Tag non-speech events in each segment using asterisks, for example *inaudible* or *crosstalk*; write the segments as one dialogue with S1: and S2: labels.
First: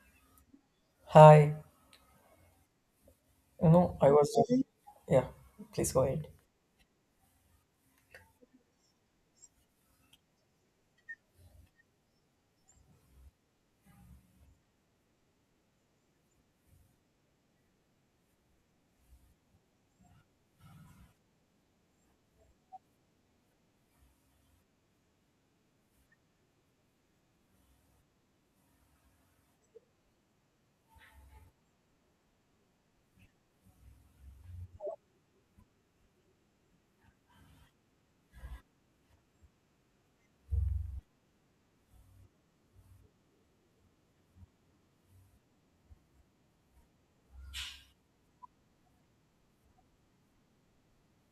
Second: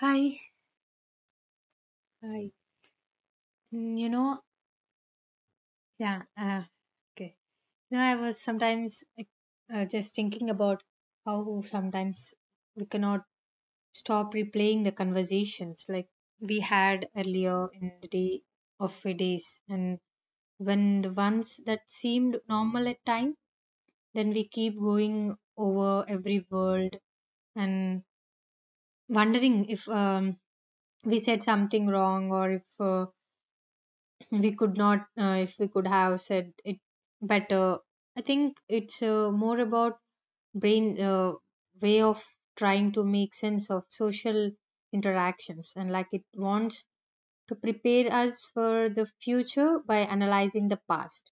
S1: Hi.
S2: Hi,
S1: Hi. Mm,
S2: I was just, yeah, please go
S1: yeah,
S2: ahead.
S1: okay. I was sometimes like, just thinking about how sometimes we cannot stop replaying the conversations like we had earlier in the day of the days. And when the ones that seemed normal at time, then we keep going over every word and wondering if we said something wrong, or if we could not if we could have said it better. I think it's more about brain way of trying to make sense of social interactions, and like it wants to prepare us for the future by analyzing the past.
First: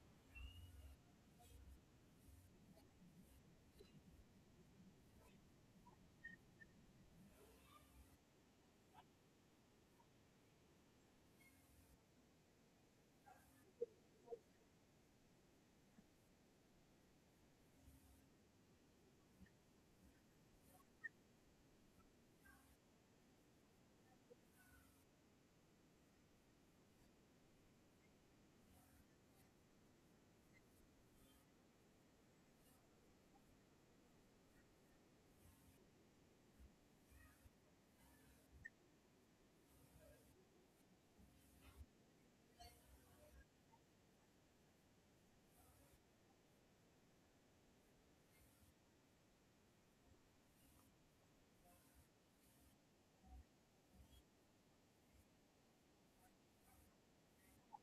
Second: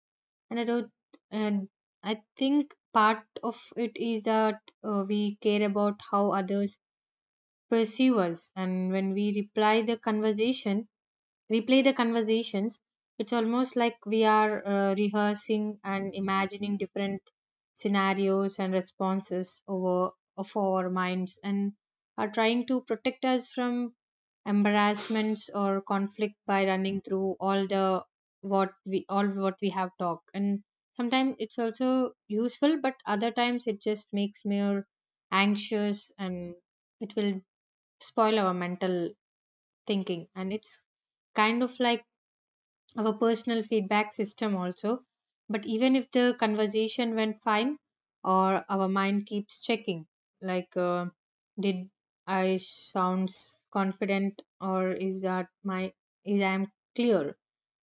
S1: And I don't, and I think part of it is that we care about how others perceive us. And when we reply the conversation replay the conversations, it's almost like we are rehearsing and imagining different scenarios and responses over of our minds, and are trying to protect us from embarrassments or conflict by running through all the what we have talked. And sometimes it's also useful, but other times it just makes me more anxious, and it will spoil our mental thinking, and it's kind of like our personal feedback system also. But even if the conversation went fine, or our mind keeps checking, like, did I sounds confident, or is that my is I am clear?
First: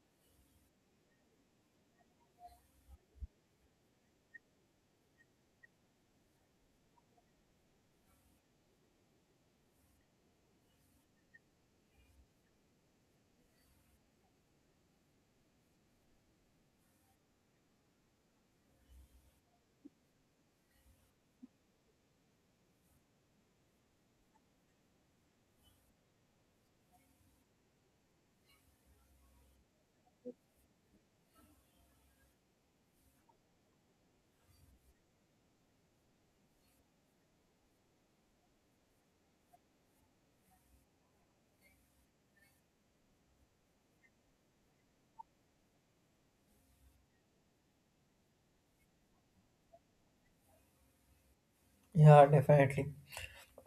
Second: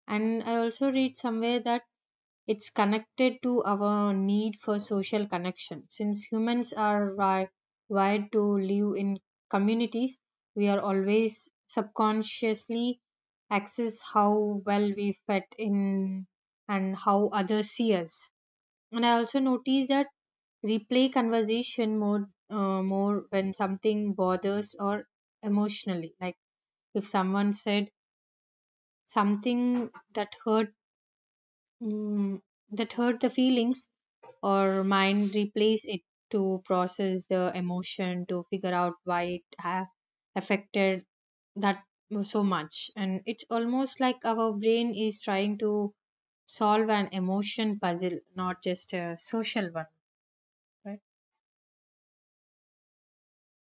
S1: And I also read somewhere that it's connected to our need for social connection. Since humans are wired to live in communities, we are always subconsciously access how well we fit in and how others see us. And I also notice that replay conversation more when something bothers or emotionally. Like if someone said something that hurt mm that hurt the feelings, or mind replays it to process the emotion to figure out why it affected that so much, and it's almost like our brain is trying to solve an emotion puzzle, not just a social one, right?
S2: Yeah, definitely.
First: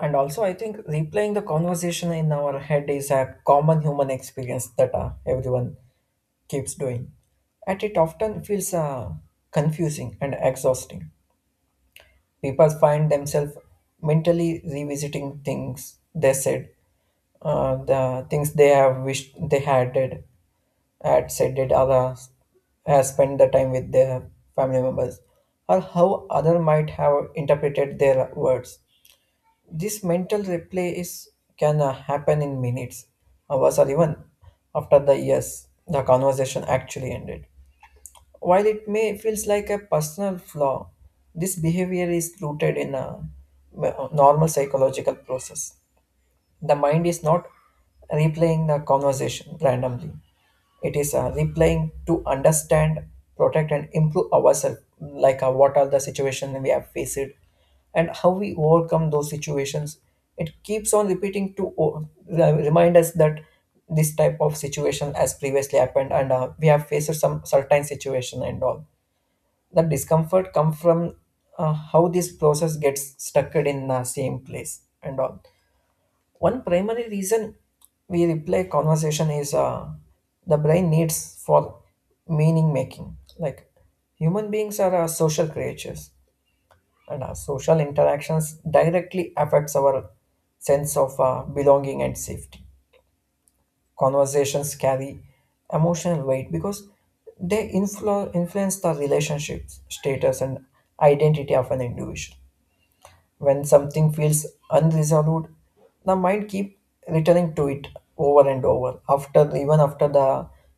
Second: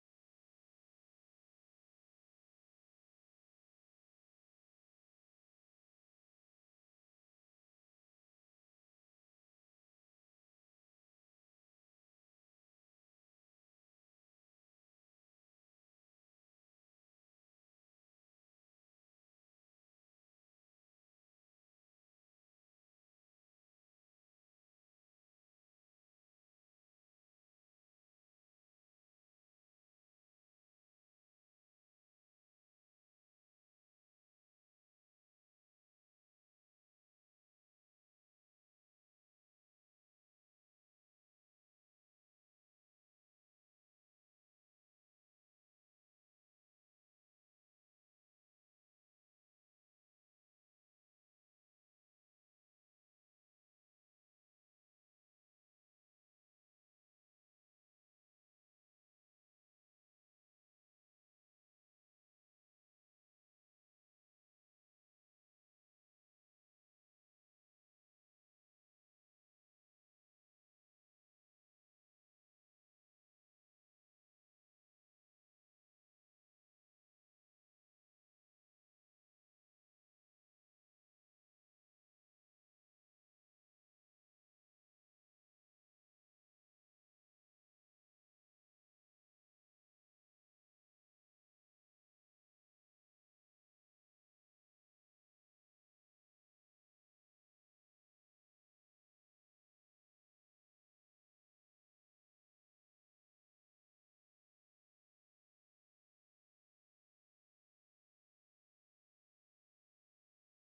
S2: And also, I think replaying the conversation in our head is a common human experience that everyone keeps doing. And it often feels confusing and exhausting. People find themselves mentally revisiting things they said, the things they have wished they had did, had said did others has spent the time with their family members, or how other might have interpreted their words. This mental replay is can happen in minutes, hours, or even after the years the conversation actually ended. While it may feels like a personal flaw, this behavior is rooted in a normal psychological process. The mind is not replaying the conversation randomly. It is replaying to understand, protect, and improve ourselves. Like what are the situations we have faced, and how we overcome those situations. It keeps on repeating to remind us that this type of situation has previously happened, and we have faced some certain situation and all the discomfort come from how this process gets stuck in the same place and all one primary reason we replay conversation is the brain needs for meaning making. Like human beings are social creatures and our social interactions directly affects our sense of belonging and safety. Conversations carry emotional weight because they influence the relationship status and identity of an individual. When something feels unresolved, the mind keep returning to it over and over after, even after the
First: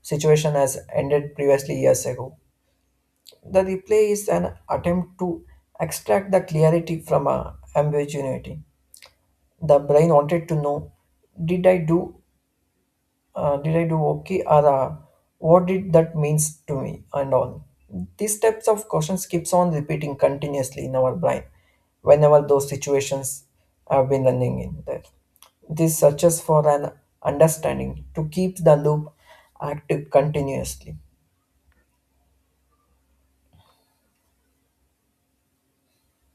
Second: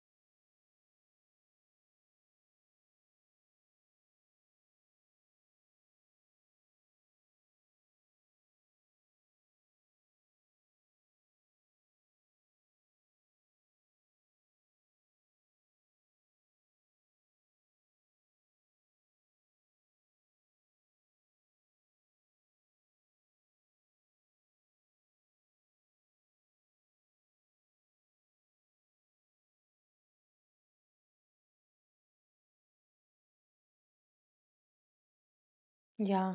S2: situation has ended previously years ago. The replay is an attempt to extract the clarity from a ambiguity. The brain wanted to know, did i do did I do okay, or what did that means to me and all. These types of questions keeps on repeating continuously in our brain whenever those situations have been running in there. This searches for an understanding to keep the loop active continuously.
S1: Yeah.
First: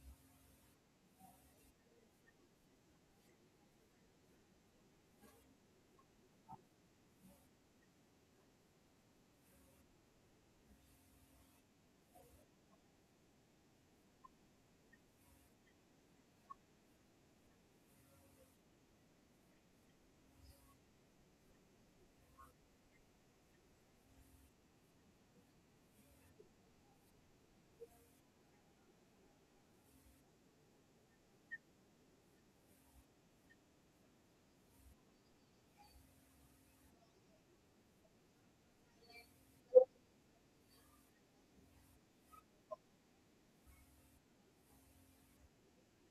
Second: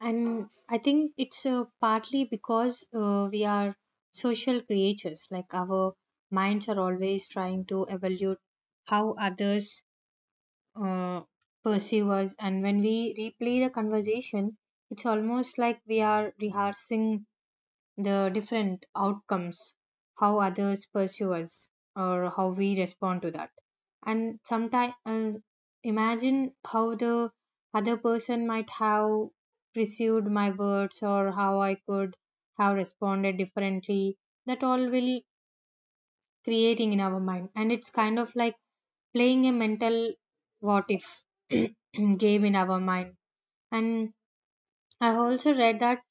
S1: And I think it's partly because we are social creatures, like our minds are always trying to evaluate how others uh, pursue us. And when we replay the conversation, it's almost like we are rehearsing the different outcomes, how others pursue us, or how we respond to that. And sometimes imagine how the other person might have perceived my words, or how I could have responded differently. That all will creating in our mind, and it's kind of like playing a mental what if *clears throat* game in our mind. And I've also read that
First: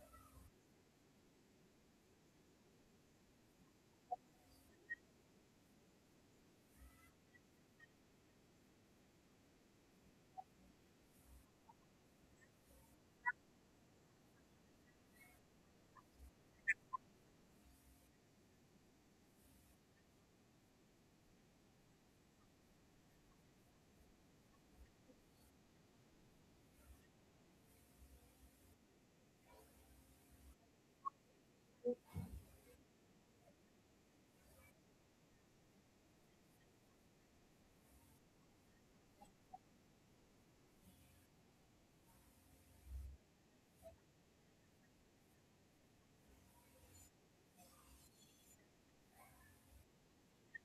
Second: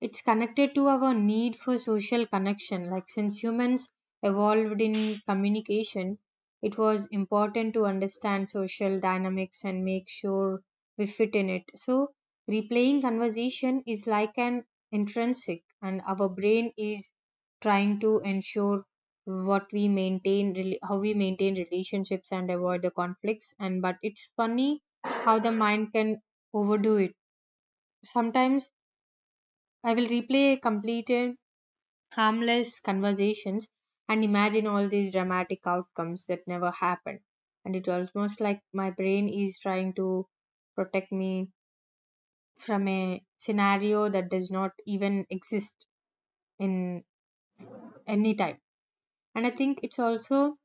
S1: it's connected to our need for social connection. Like, since humans evolved in communication, it was important to understand social dynamics and make sure we fit in it. So, replaying conversation is like an intrinsic, and our brain is trying to ensure what we maintain how we maintain relationships and avoid the conflicts. And but it's funny how the mind can overdo it sometimes. I will replay a completed harmless conversations and imagine all these dramatic outcomes that never happen. And it's almost like my brain is trying to protect me from a scenario that does not even exist in any time. And I think it's also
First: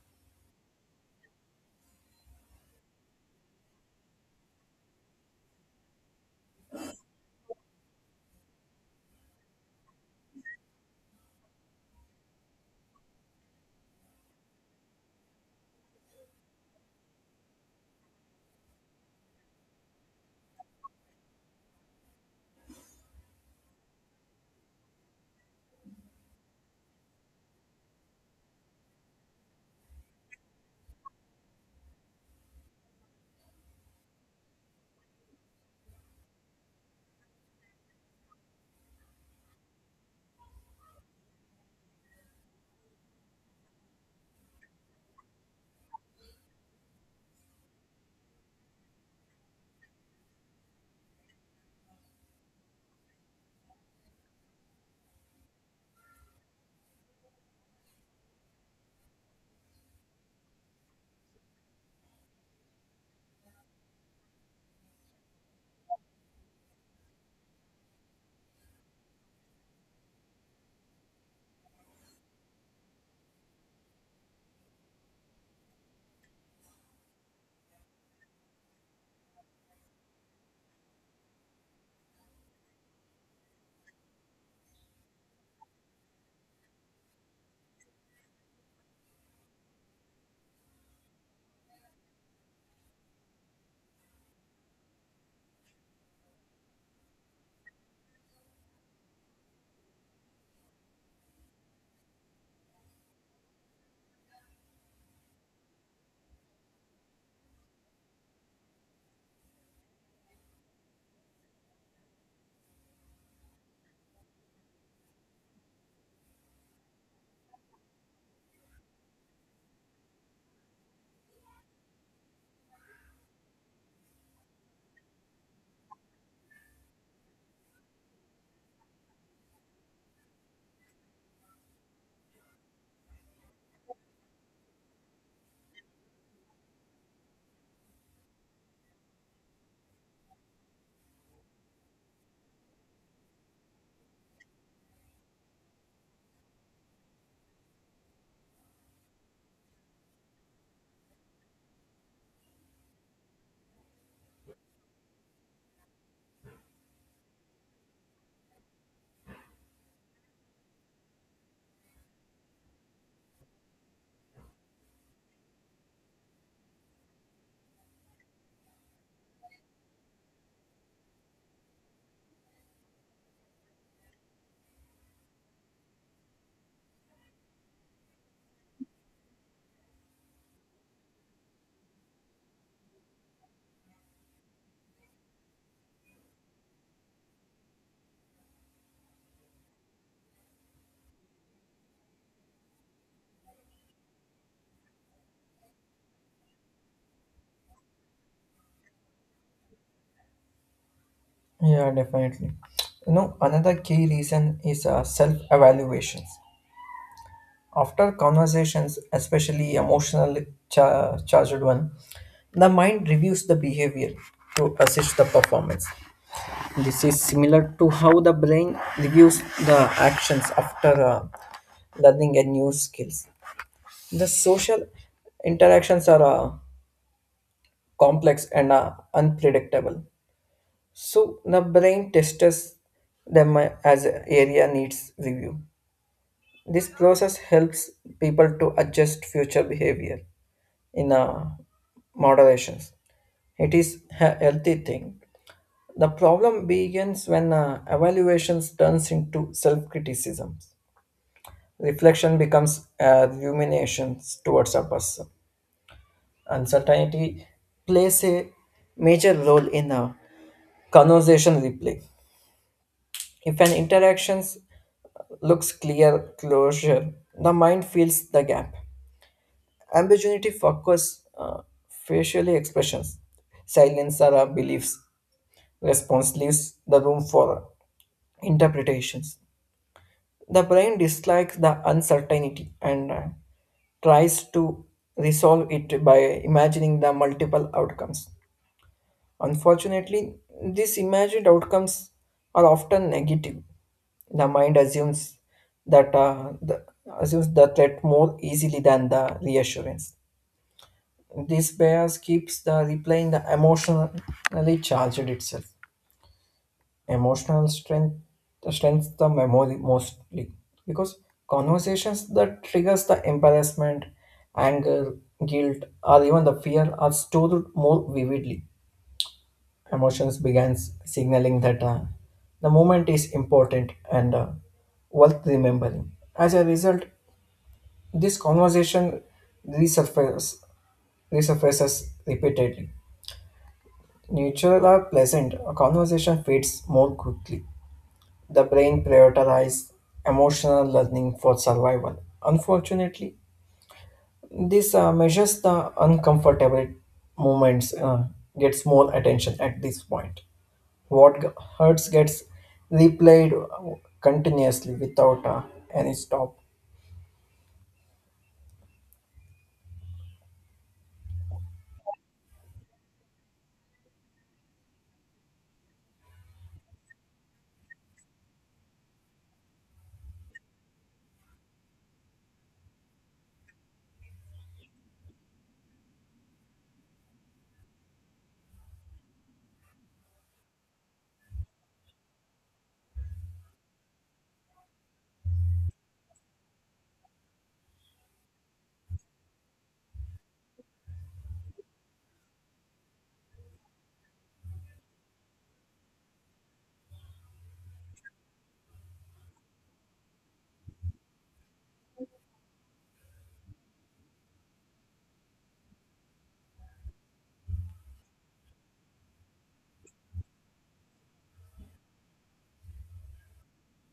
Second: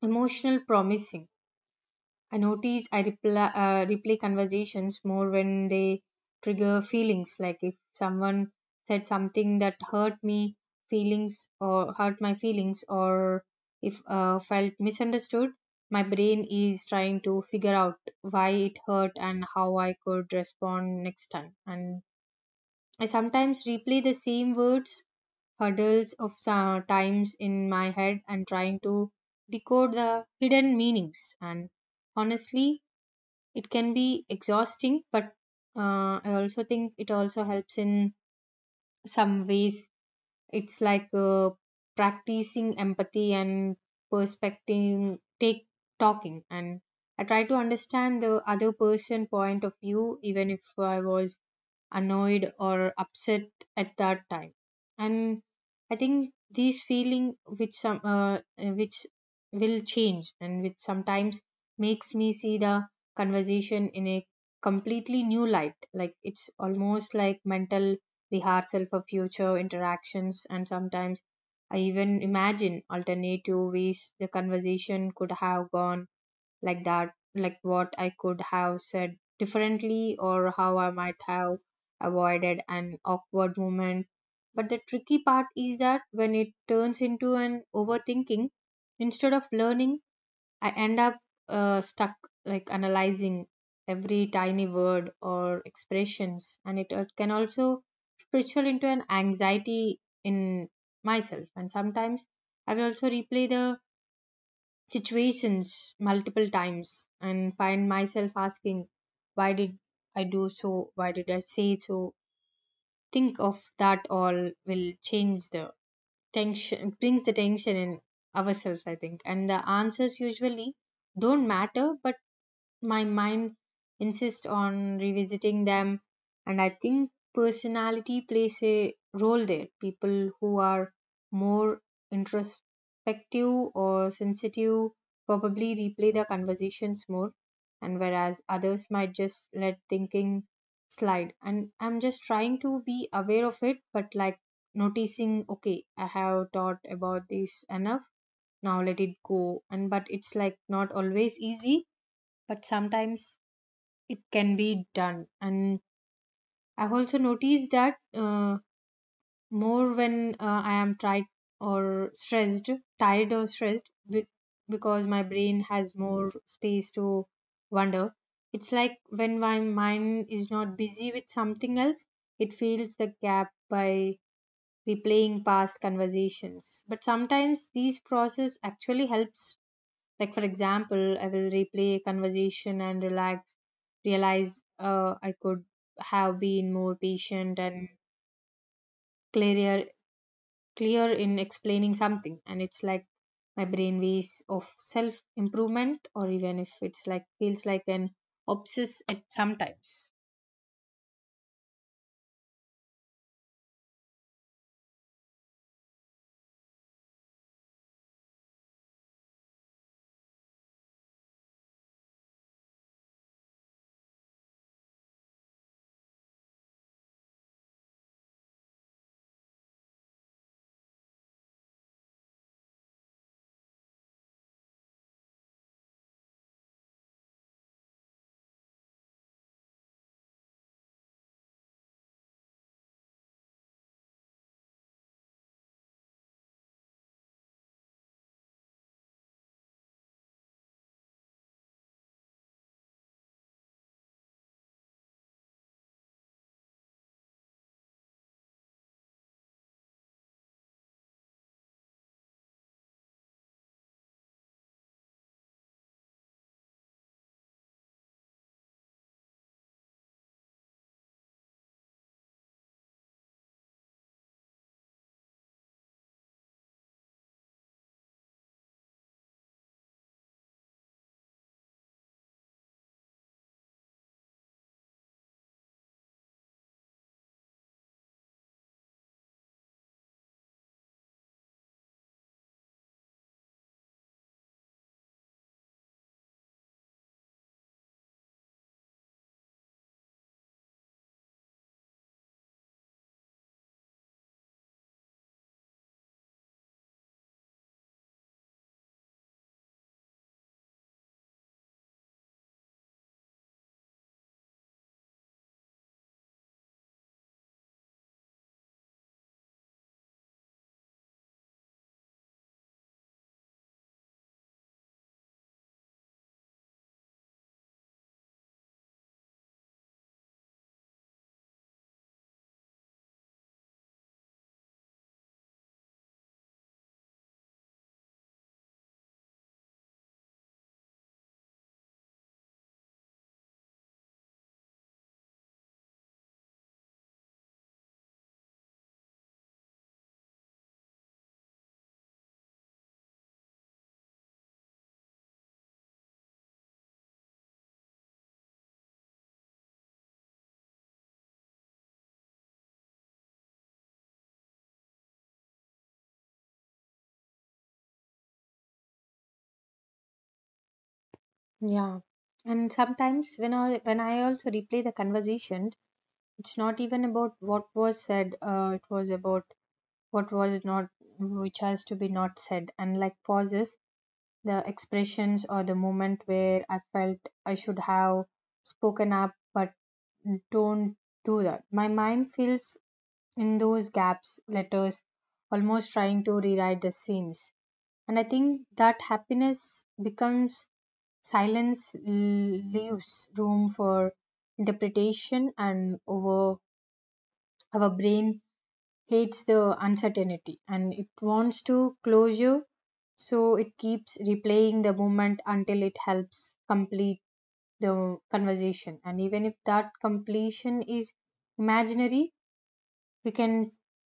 S1: emotional promising. I notice I replay conversations more when they trigger feelings. Like if someone said something that hurt my feelings, or if felt misunderstood, my brain is trying to figure out why it hurt and how I could respond next time. And I sometimes replay the same words hurdles of some times in my head and trying to decode the hidden meanings. And honestly, it can be exhausting, but I also think it also helps in some ways. It's like practicing empathy and perspective take talking, and I try to understand the other person point of view, even if I was annoyed or upset at that time. And I think these feeling which will change, and which sometimes makes me see the conversation in a completely new light, like it's almost like mental rehearsal for future interactions. And sometimes I even imagine alternative ways the conversation could have gone, like that, like what I could have said differently or how I might have avoided an awkward moment. But the tricky part is that when it turns into an overthinking instead of learning, I end up stuck, like analyzing every tiny word or expressions, and it can also spiritual into an anxiety in myself. And sometimes I will also replay the situations multiple times and find myself asking, why did I do so? Why did I say so? Think of that all will change the tension, brings the tension in ourselves, I think. And the answers usually don't matter, but my mind insists on revisiting them. And I think personality plays a role there. People who are more introspective or sensitive probably replay the conversations more, and whereas others might just let thinking slide. And I'm just trying to be aware of it, but like noticing, okay, I have thought about this enough, now let it go. And but it's like not always easy, but sometimes it can be done. And I've also noticed that more when I am or stressed tired or stressed with, because my brain has more space to wander. It's like when my mind is not busy with something else, it fills the gap by replaying past conversations. But sometimes these process actually helps, like, for example, I will replay a conversation and relax, realize I could have been more patient and clearer, clear in explaining something. And it's like my brain ways of self improvement, or even if it's like feels like an obsess at sometimes.
S2: Yeah, definitely. You know, another key reason is self evaluations. After conversations, especially emotionally charged one, the mind reviews the behavior to assess the performance. This is similar to how the brain reviews the actions after learning a new skills. The social interactions are complex and unpredictable, so the brain tests them as area needs review. This process helps people to adjust future behavior. In moderations. It is a healthy thing. The problem begins when evaluations turns into self-criticisms. Reflection becomes ruminations towards a person. Uncertainty plays a major role in a conversation replay. If an interaction looks clear closure, the mind fills the gap. Ambiguity focus facial expressions, silence are our beliefs, response leaves the room for interpretations. The brain dislikes the uncertainty and tries to resolve it by imagining the multiple outcomes. Unfortunately, these imagined outcomes are often negative. The mind assumes that uh, the, assumes the threat more easily than the reassurance. This bias keeps the replaying the emotionally charged itself. Emotional strength strengths the memory mostly because conversations that triggers the embarrassment, anger, guilt, or even the fear are stored more vividly. Emotions begins signaling that the moment is important and worth remembering. As a result, this conversation resurfaces, resurfaces repeatedly. Neutral or pleasant, a conversation fades more quickly. The brain prioritizes emotional learning for survival. Unfortunately, this measures the uncomfortable moments gets more attention at this point. What hurts gets replayed continuously without any stop.
S1: Yeah. And sometimes when I also replay the conversation, it's not even about what was said. It was about what was not, which has to be not said. And like pauses, the expressions, or the moment where I felt I should have spoken up, but don't do that. My mind fills in those gaps, letters, almost trying to rewrite the seams. And I think that happiness becomes silence, leaves room for interpretation, and over our brain hates the uncertainty, and it wants to closure, so it keeps replaying the moment until it helps complete the conversation. And even if that completion is imaginary, we can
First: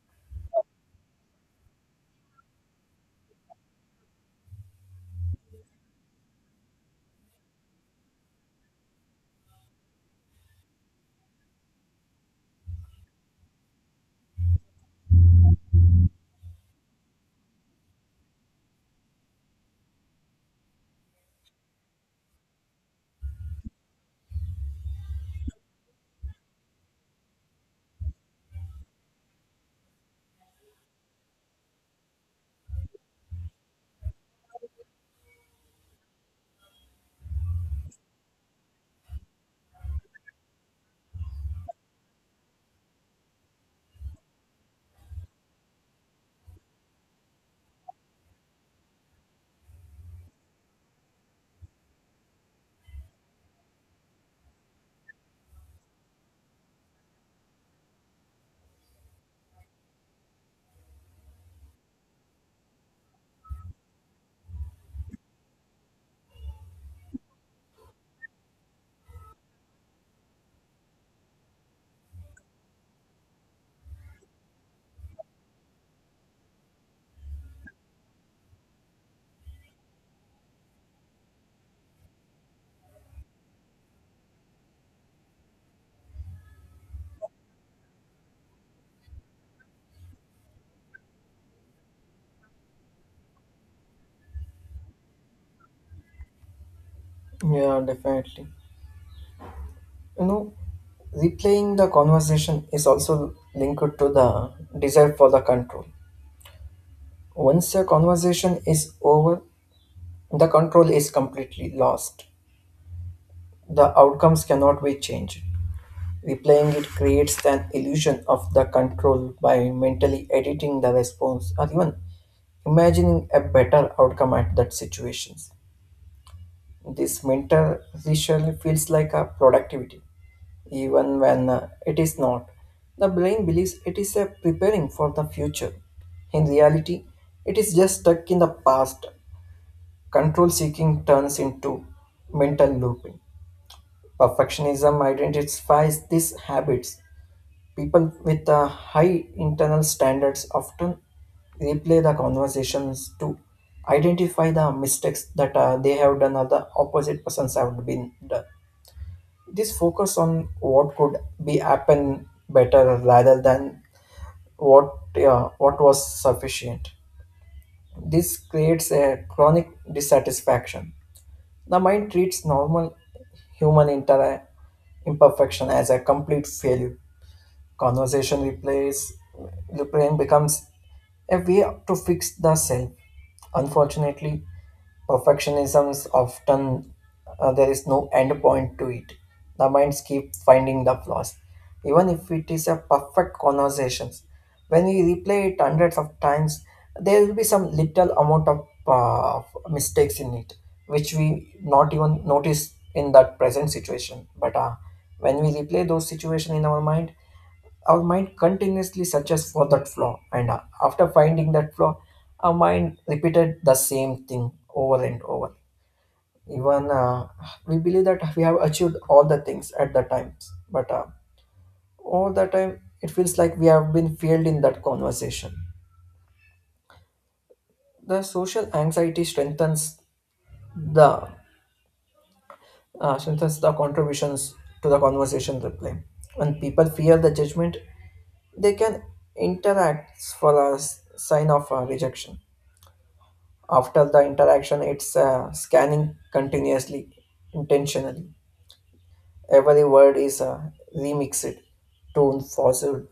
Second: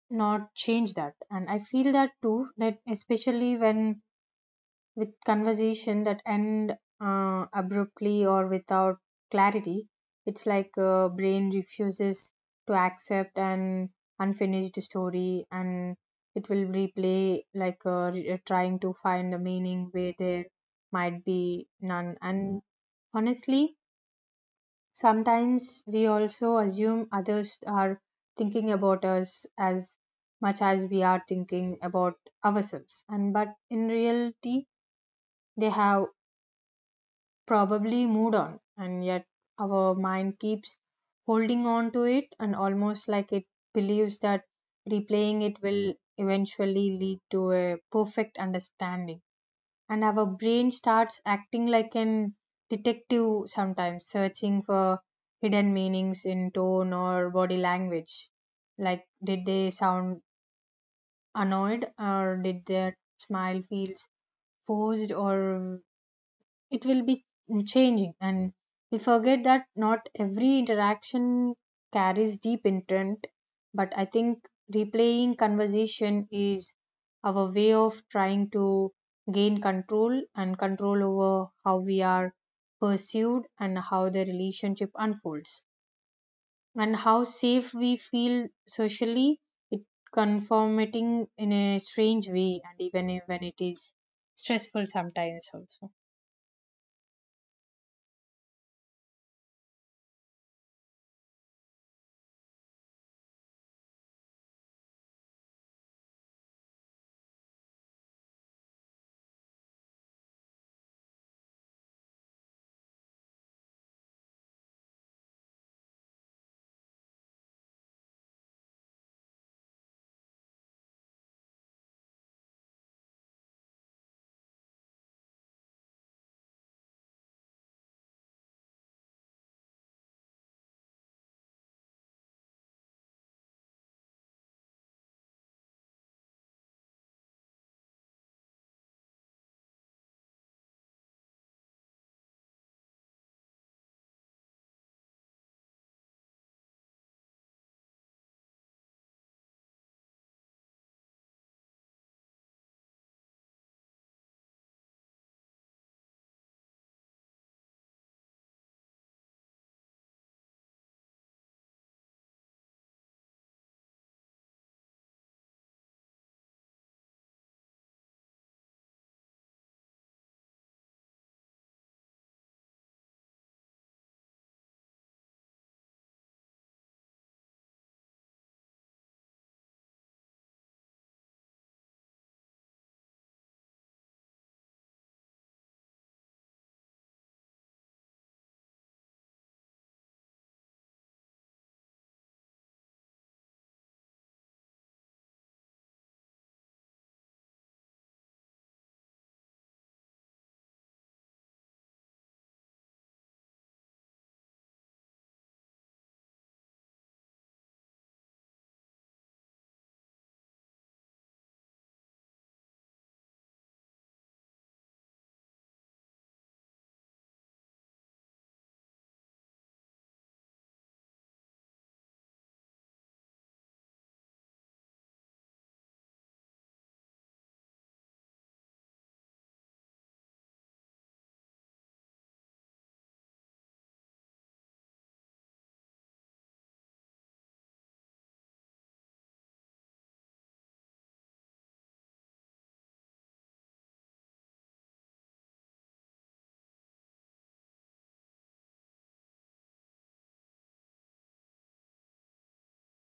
S1: not change that. And I feel that too, that especially when with conversation that end abruptly or without clarity. It's like brain refuses to accept an unfinished story, and it will replay, like trying to find a meaning where there might be none. And honestly, sometimes we also assume others are thinking about us as much as we are thinking about ourselves, and but in reality they have probably moved on, and yet our mind keeps holding on to it, and almost like it believes that replaying it will eventually lead to a perfect understanding. And our brain starts acting like an detective sometimes, searching for hidden meanings in tone or body language. Like, did they sound annoyed, or did their smile feels forced, or it will be changing, and we forget that not every interaction carries deep intent. But I think replaying conversation is our way of trying to gain control, and control over how we are pursued and how the relationship unfolds and how safe we feel socially. It conforming in a strange way, and even when it is stressful sometimes also.
S2: Yeah, definitely. You know, replaying the conversation is also linked to the desire for the control. Once a conversation is over, the control is completely lost. The outcomes cannot be changed. Replaying it creates an illusion of the control by mentally editing the response or even imagining a better outcome at that situations. This mental ritual feels like a productivity, even when it is not. The brain believes it is a preparing for the future. In reality, it is just stuck in the past. Control seeking turns into mental looping. Perfectionism identifies these habits. People with high internal standards often replay the conversations to identify the mistakes that they have done or the opposite persons have been done. This focus on what could be happen better rather than what what was sufficient. This creates a chronic dissatisfaction. The mind treats normal human imperfection as a complete failure. Conversation replace Replaying becomes a way to fix the self. Unfortunately, perfectionism is often there is no end point to it. The minds keep finding the flaws, even if it is a perfect conversation. When we replay it hundreds of times, there will be some little amount of mistakes in it, which we not even notice in that present situation. But when we replay those situations in our mind continuously searches for that flaw, and after finding that flaw, our mind repeated the same thing over and over. Even we believe that we have achieved all the things at the times, but all the time it feels like we have been failed in that conversation. The social anxiety the strengthens the contributions to the conversation reply. When people fear the judgment, they can interact for a sign of rejection. After the interaction, it's scanning continuously, intentionally. Every word is remixed, tone falsehood,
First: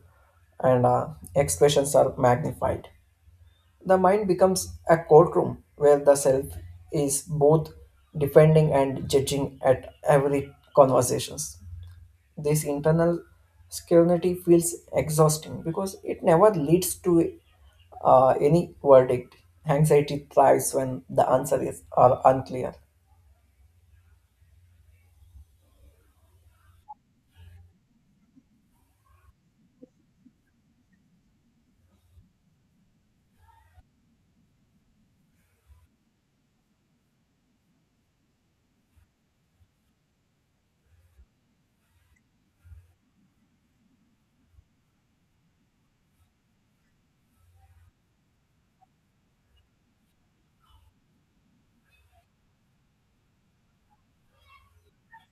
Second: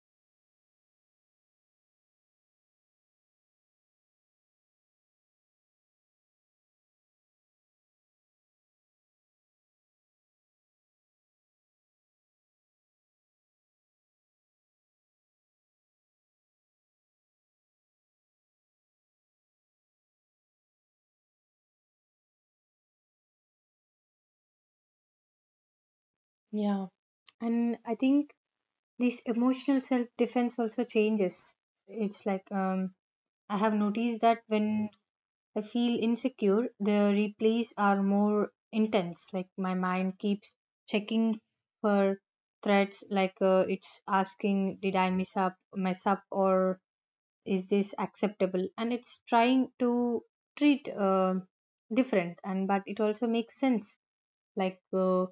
S2: and expressions are magnified. The mind becomes a courtroom where the self is both defending and judging at every conversations. This internal scrutiny feels exhausting because it never leads to any verdict. Anxiety thrives when the answer is are unclear.
S1: Yeah. And I think this emotional self defense also changes. It's like I have noticed that when I feel insecure, the replays are more intense, like my mind keeps checking for threats, like it's asking, did I miss up mess up, or is this acceptable? And it's trying to treat different. And but it also makes sense, like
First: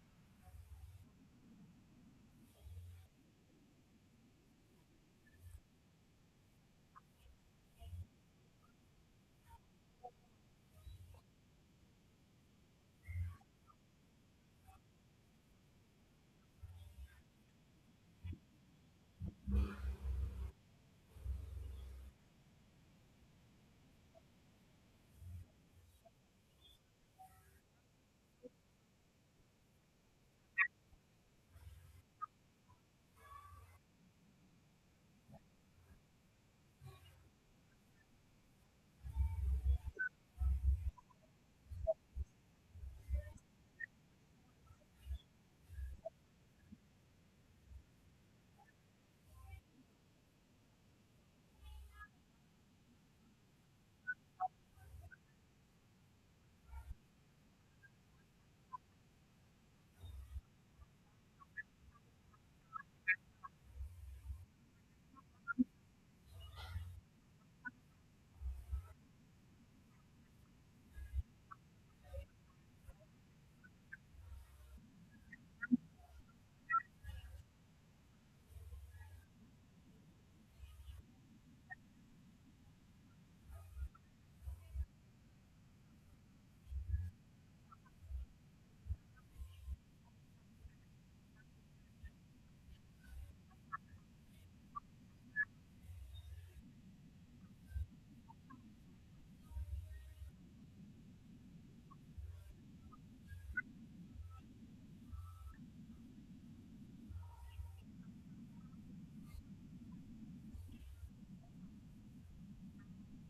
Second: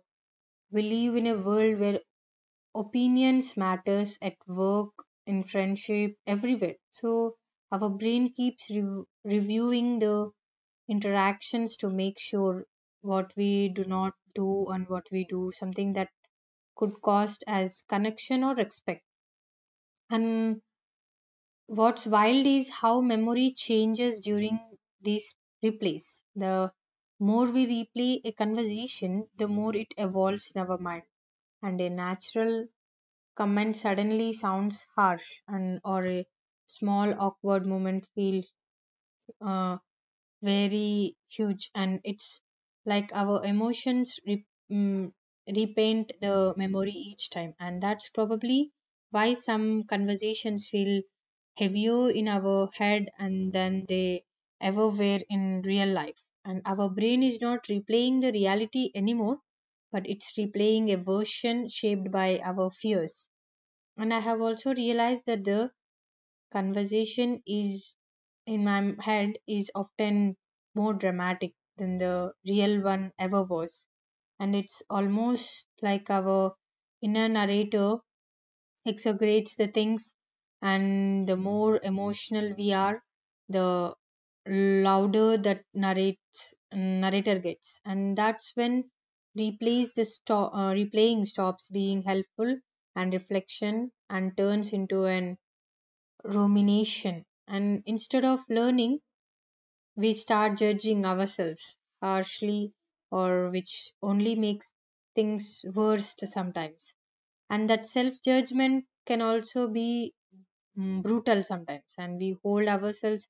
S1: we live in a world where opinions matters at work in friendship everywhere, so our brain keeps reviewing the interactions to make sure what we do not do and what we do something that could cost as connection or respect. And what's wild is how memory changes during these replays. The more we replay a conversation, the more it evolves in our mind, and a natural comment suddenly sounds harsh and, or a small awkward moment feels uh, very huge, and it's like our emotions mm, repaint the memory each time. And that's probably why some conversations feel heavier in our head and than they ever were in real life, and our brain is not replaying the reality anymore, but it's replaying a version shaped by our fears. And I have also realized that the conversation is in my head is often more dramatic than the real one ever was. And it's almost like our inner narrator exaggerates the things, and the more emotional we are, the louder that narrates narrator gets. And that's when replaying stops being helpful and reflection and turns into an rumination. And instead of learning, we start judging ourselves harshly, or which only makes things worse sometimes. And that self judgment can also be brutal sometimes, and we hold ourselves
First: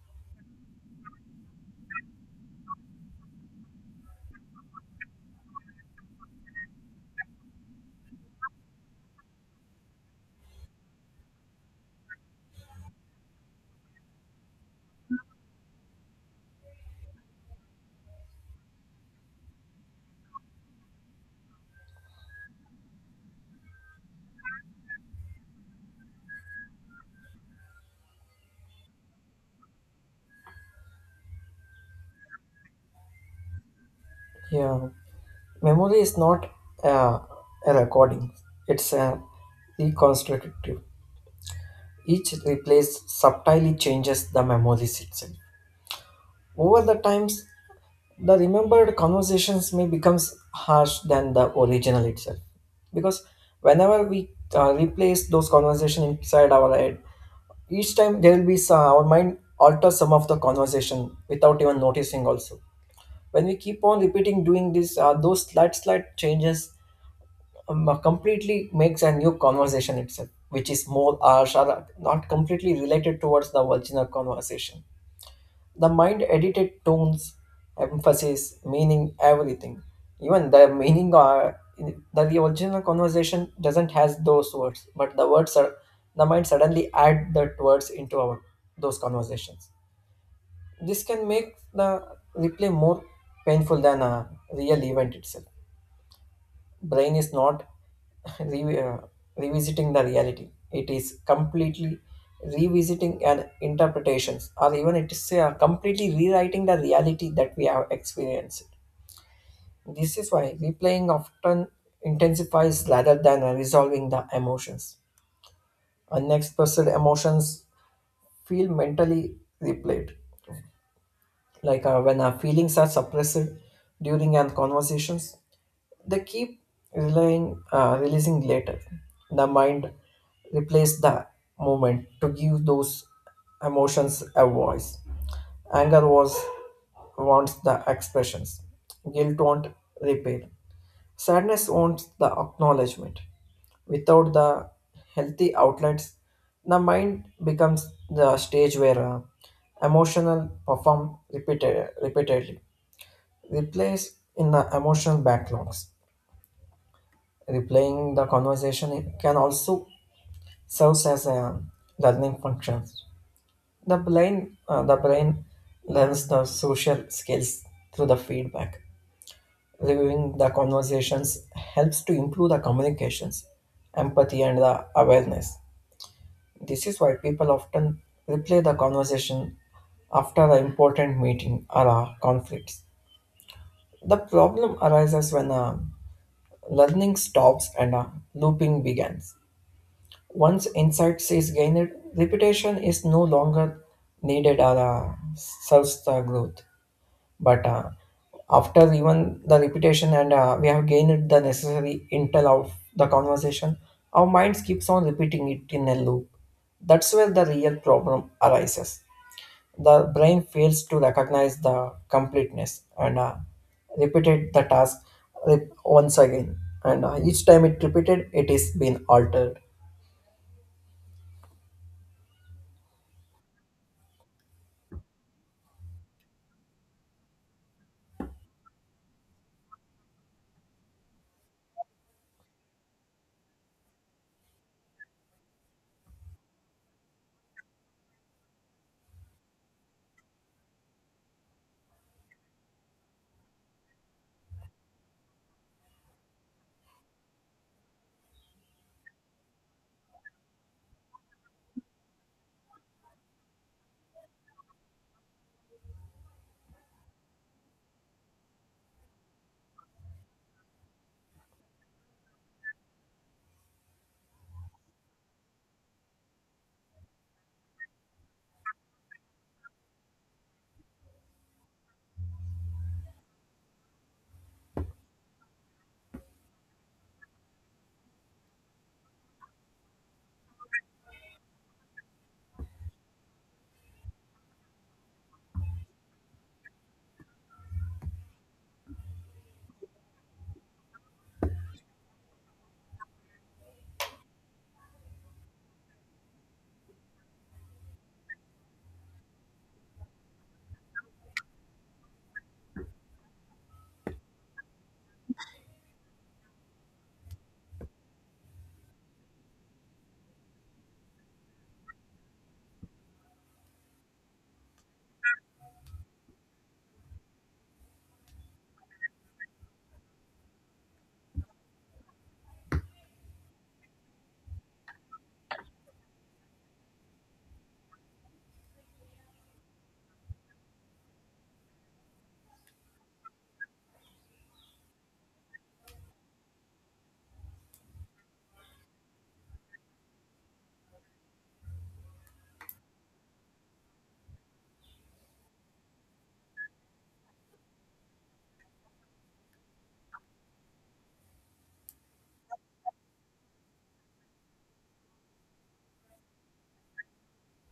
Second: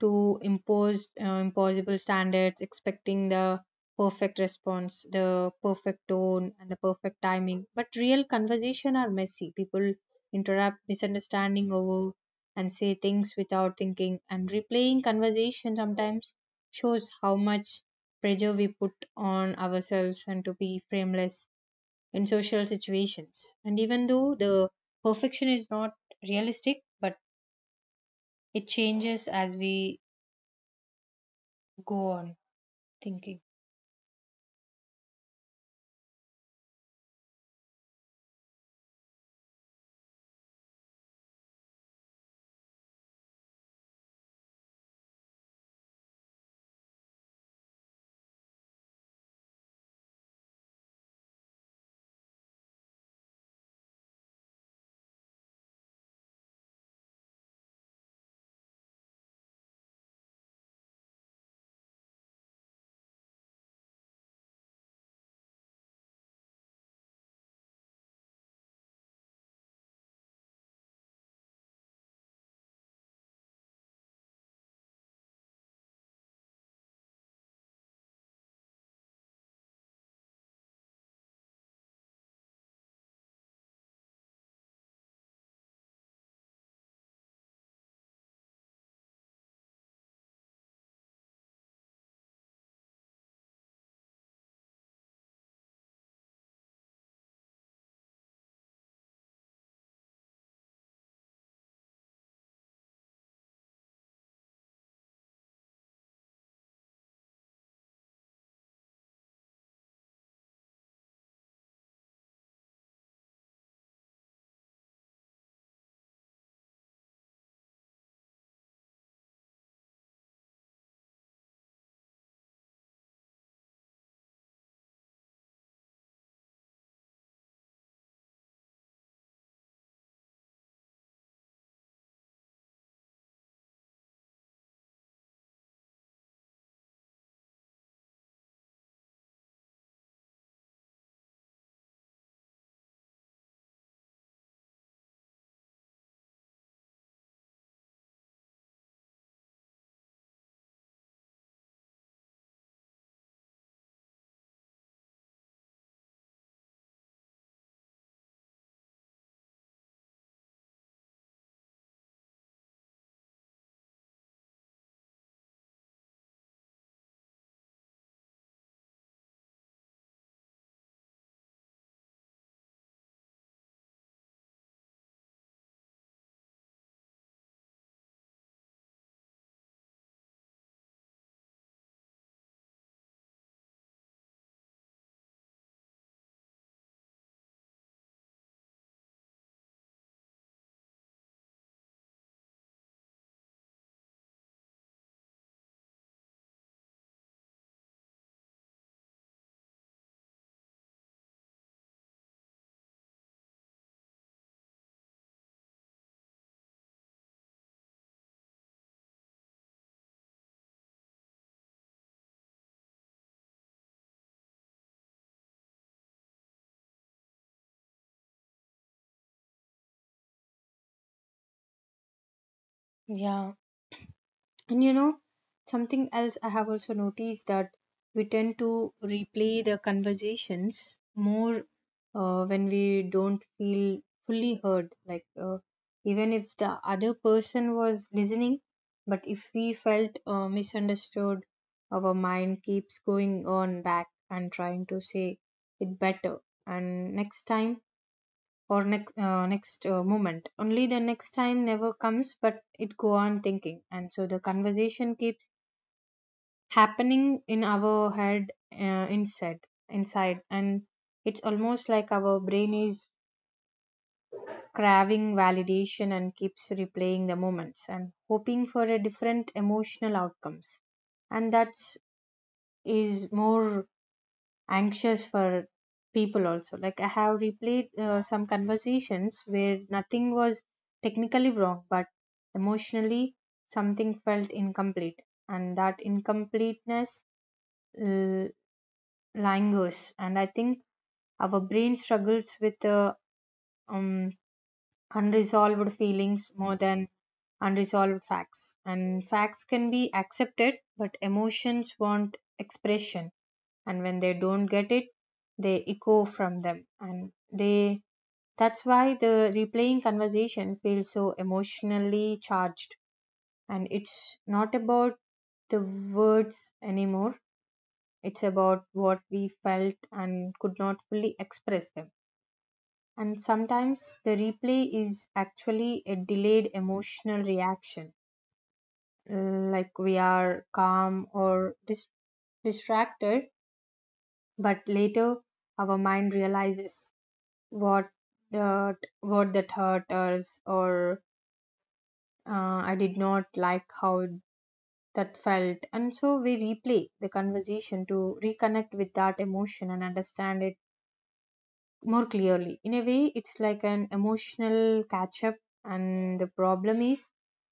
S1: to impose impossible standards, expecting the perfect response, the perfect tone, and the perfect timing. But real conversation are messy, people interrupt, misunderstanding over, and say things without thinking. And replaying conversation sometimes shows how much pressure we put on ourselves and to be frameless in social situations. And even though the perfection is not realistic, but it changes as we go on thinking.
S2: Yeah, memory is not uh, a recording; it's a reconstructive. Each replace subtly changes the memories itself. Over the times, the remembered conversations may become harsh than the original itself because whenever we replace those conversations inside our head, each time there will be some, our mind alters some of the conversation without even noticing also. When we keep on repeating doing this, those slight slight changes, completely makes a new conversation itself, which is more harsh or not completely related towards the original conversation. The mind edited tones, emphasis, meaning, everything. Even the meaning are that the original conversation doesn't has those words, but the words are the mind suddenly add that words into our those conversations. This can make the replay more painful than a real event itself. Brain is not *laughs* re- uh, revisiting the reality. It is completely revisiting and interpretations, or even it is completely rewriting the reality that we have experienced. This is why replaying often intensifies rather than resolving the emotions. Unexpressed emotions feel mentally replayed. Like when our feelings are suppressed during our conversations, they keep relying releasing later. The mind replaces the moment to give those emotions a voice. Anger was wants the expressions, guilt want repair, sadness wants the acknowledgement. Without the healthy outlets, the mind becomes the stage where emotional perform repeated, repeatedly. Replace in the emotional backlogs. Replaying the conversation can also serves as a learning function. The brain learns the social skills through the feedback. Reviewing the conversations helps to improve the communications, empathy, and the awareness. This is why people often replay the conversation after an important meeting or a conflict. The problem arises when learning stops and looping begins. Once insight is gained, repetition is no longer needed or serves the growth. But after even the repetition, and we have gained the necessary intel of the conversation, our minds keeps on repeating it in a loop. That's where the real problem arises. The brain fails to recognize the completeness and repeated the task once again, and each time it repeated it is being altered.
S1: Yeah. And you know, something else I have also noticed that we tend to replay the conversations more when we don't feel fully heard. Like, even if the other person was listening, but if we felt misunderstood, our mind keeps going on back and trying to say it better. And next time, or next next moment only, the next time never comes, but it go on thinking, and so the conversation keeps happening in our head, inside inside. And it's almost like our brain is craving validation and keeps replaying the moments and hoping for a different emotional outcomes. And that's is more anxious for people also. Like, I have replayed some conversations where nothing was technically wrong, but emotionally something felt incomplete. And that incompleteness l- lingers. And I think our brain struggles with um, unresolved feelings more than unresolved facts. And facts can be accepted, but emotions want expression, and when they don't get it, they echo from them, and they that's why the replaying conversation feels so emotionally charged. And it's not about the words anymore. It's about what we felt and could not fully express them. And sometimes the replay is actually a delayed emotional reaction. Like, we are calm or distracted, but later our mind realizes what what that hurt us, or I did not like how that felt. And so we replay the conversation to reconnect with that emotion and understand it more clearly. In a way, it's like an emotional catch up. And the problem is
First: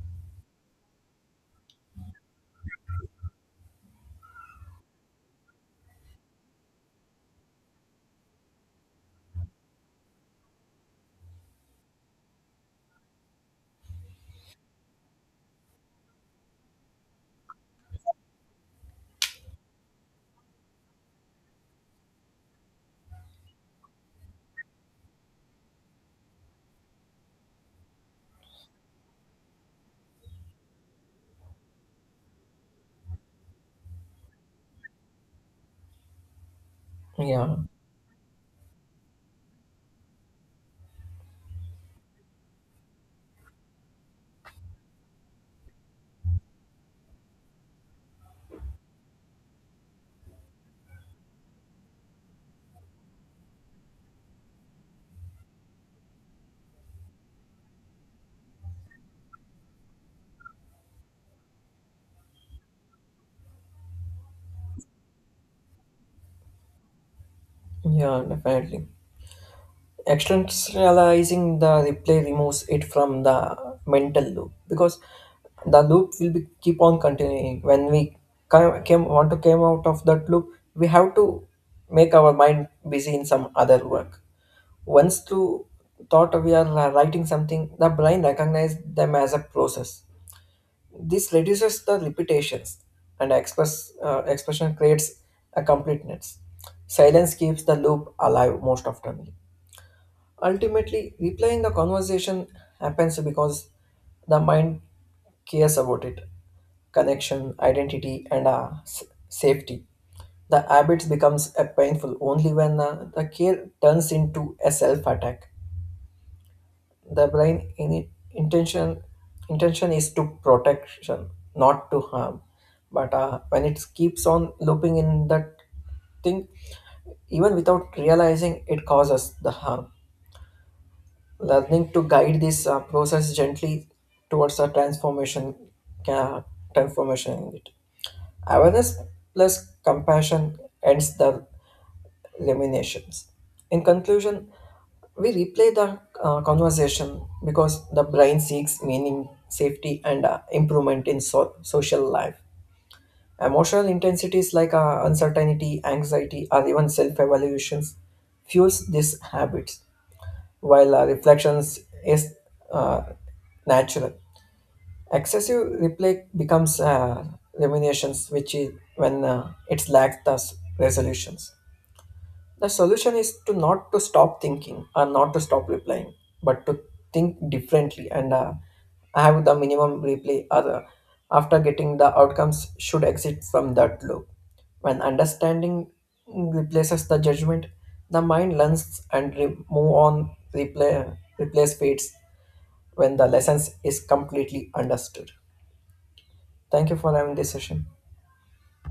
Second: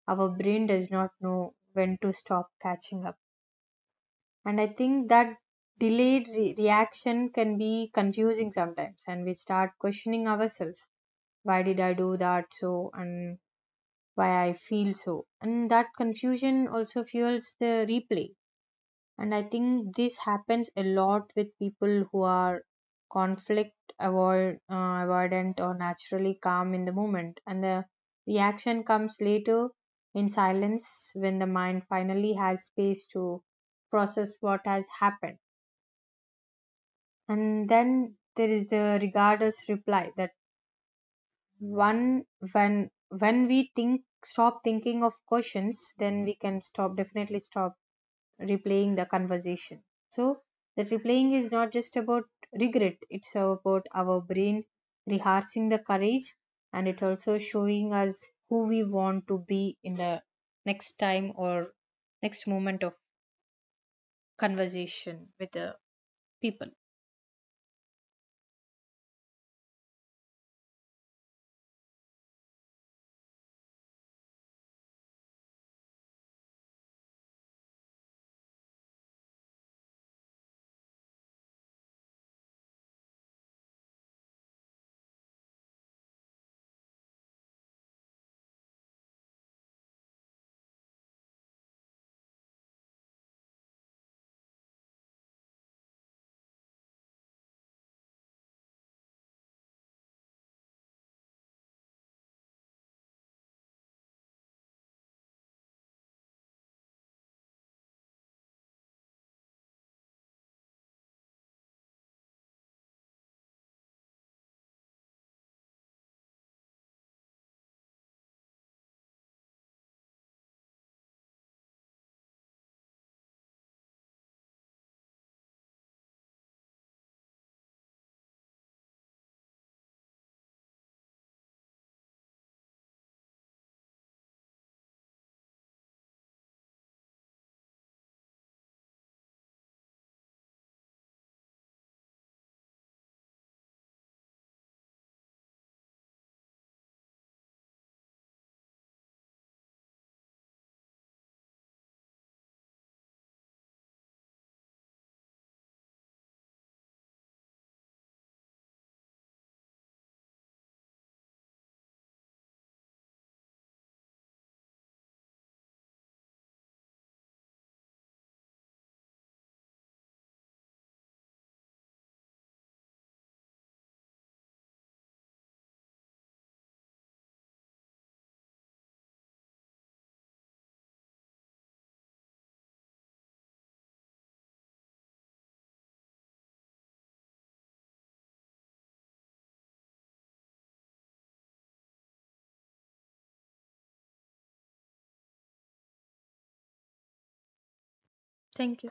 S1: our brain does not know when to stop catching up. And I think that reaction can be confusing sometimes, and we start questioning ourselves, why did I do that so, and why I feel so. And that confusion also fuels the replay. And I think this happens a lot with people who are conflict avoidant or naturally calm in the moment. And the reaction comes later in silence, when the mind finally has space to process what has happened.
S2: Yeah,
S1: And then there is the regardless reply, that one, when we think stop thinking of questions, then we can stop definitely stop replaying the conversation. So that replaying is not just about regret. It's about our brain rehearsing the courage, and it also showing us who we want to be in the next time or next moment of conversation with the people.
S2: yeah, definitely. Externalizing the replay removes it from the mental loop because the loop will be keep on continuing. When we want to come out of that loop, we have to make our mind busy in some other work. Once through thought we are writing something, the brain recognizes them as a process. This reduces the repetitions, and express expression creates a completeness. Silence keeps the loop alive most often. Ultimately, replaying the conversation happens because the mind cares about it: connection, identity, and safety. The habits becomes a painful only when the care turns into a self attack. The brain in intention intention is to protection, not to harm. But when it keeps on looping in that thing, even without realizing, it causes the harm. Learning to guide this process gently towards a transformation, uh, transformation in it. Awareness plus compassion ends the eliminations. In conclusion, we replay the conversation because the brain seeks meaning, safety, and improvement in social life. Emotional intensities like uncertainty, anxiety, or even self-evaluations fuels these habits. While reflections is uh, natural. Excessive replay becomes ruminations, which is when it lacks the resolutions. The solution is to not to stop thinking and not to stop replying, but to think differently and have the minimum replay. Other after getting the outcomes should exit from that loop. When understanding replaces the judgment, the mind learns and move on. Replay replace Fates when the lessons is completely understood. Thank you for having this session.
S1: Thank you.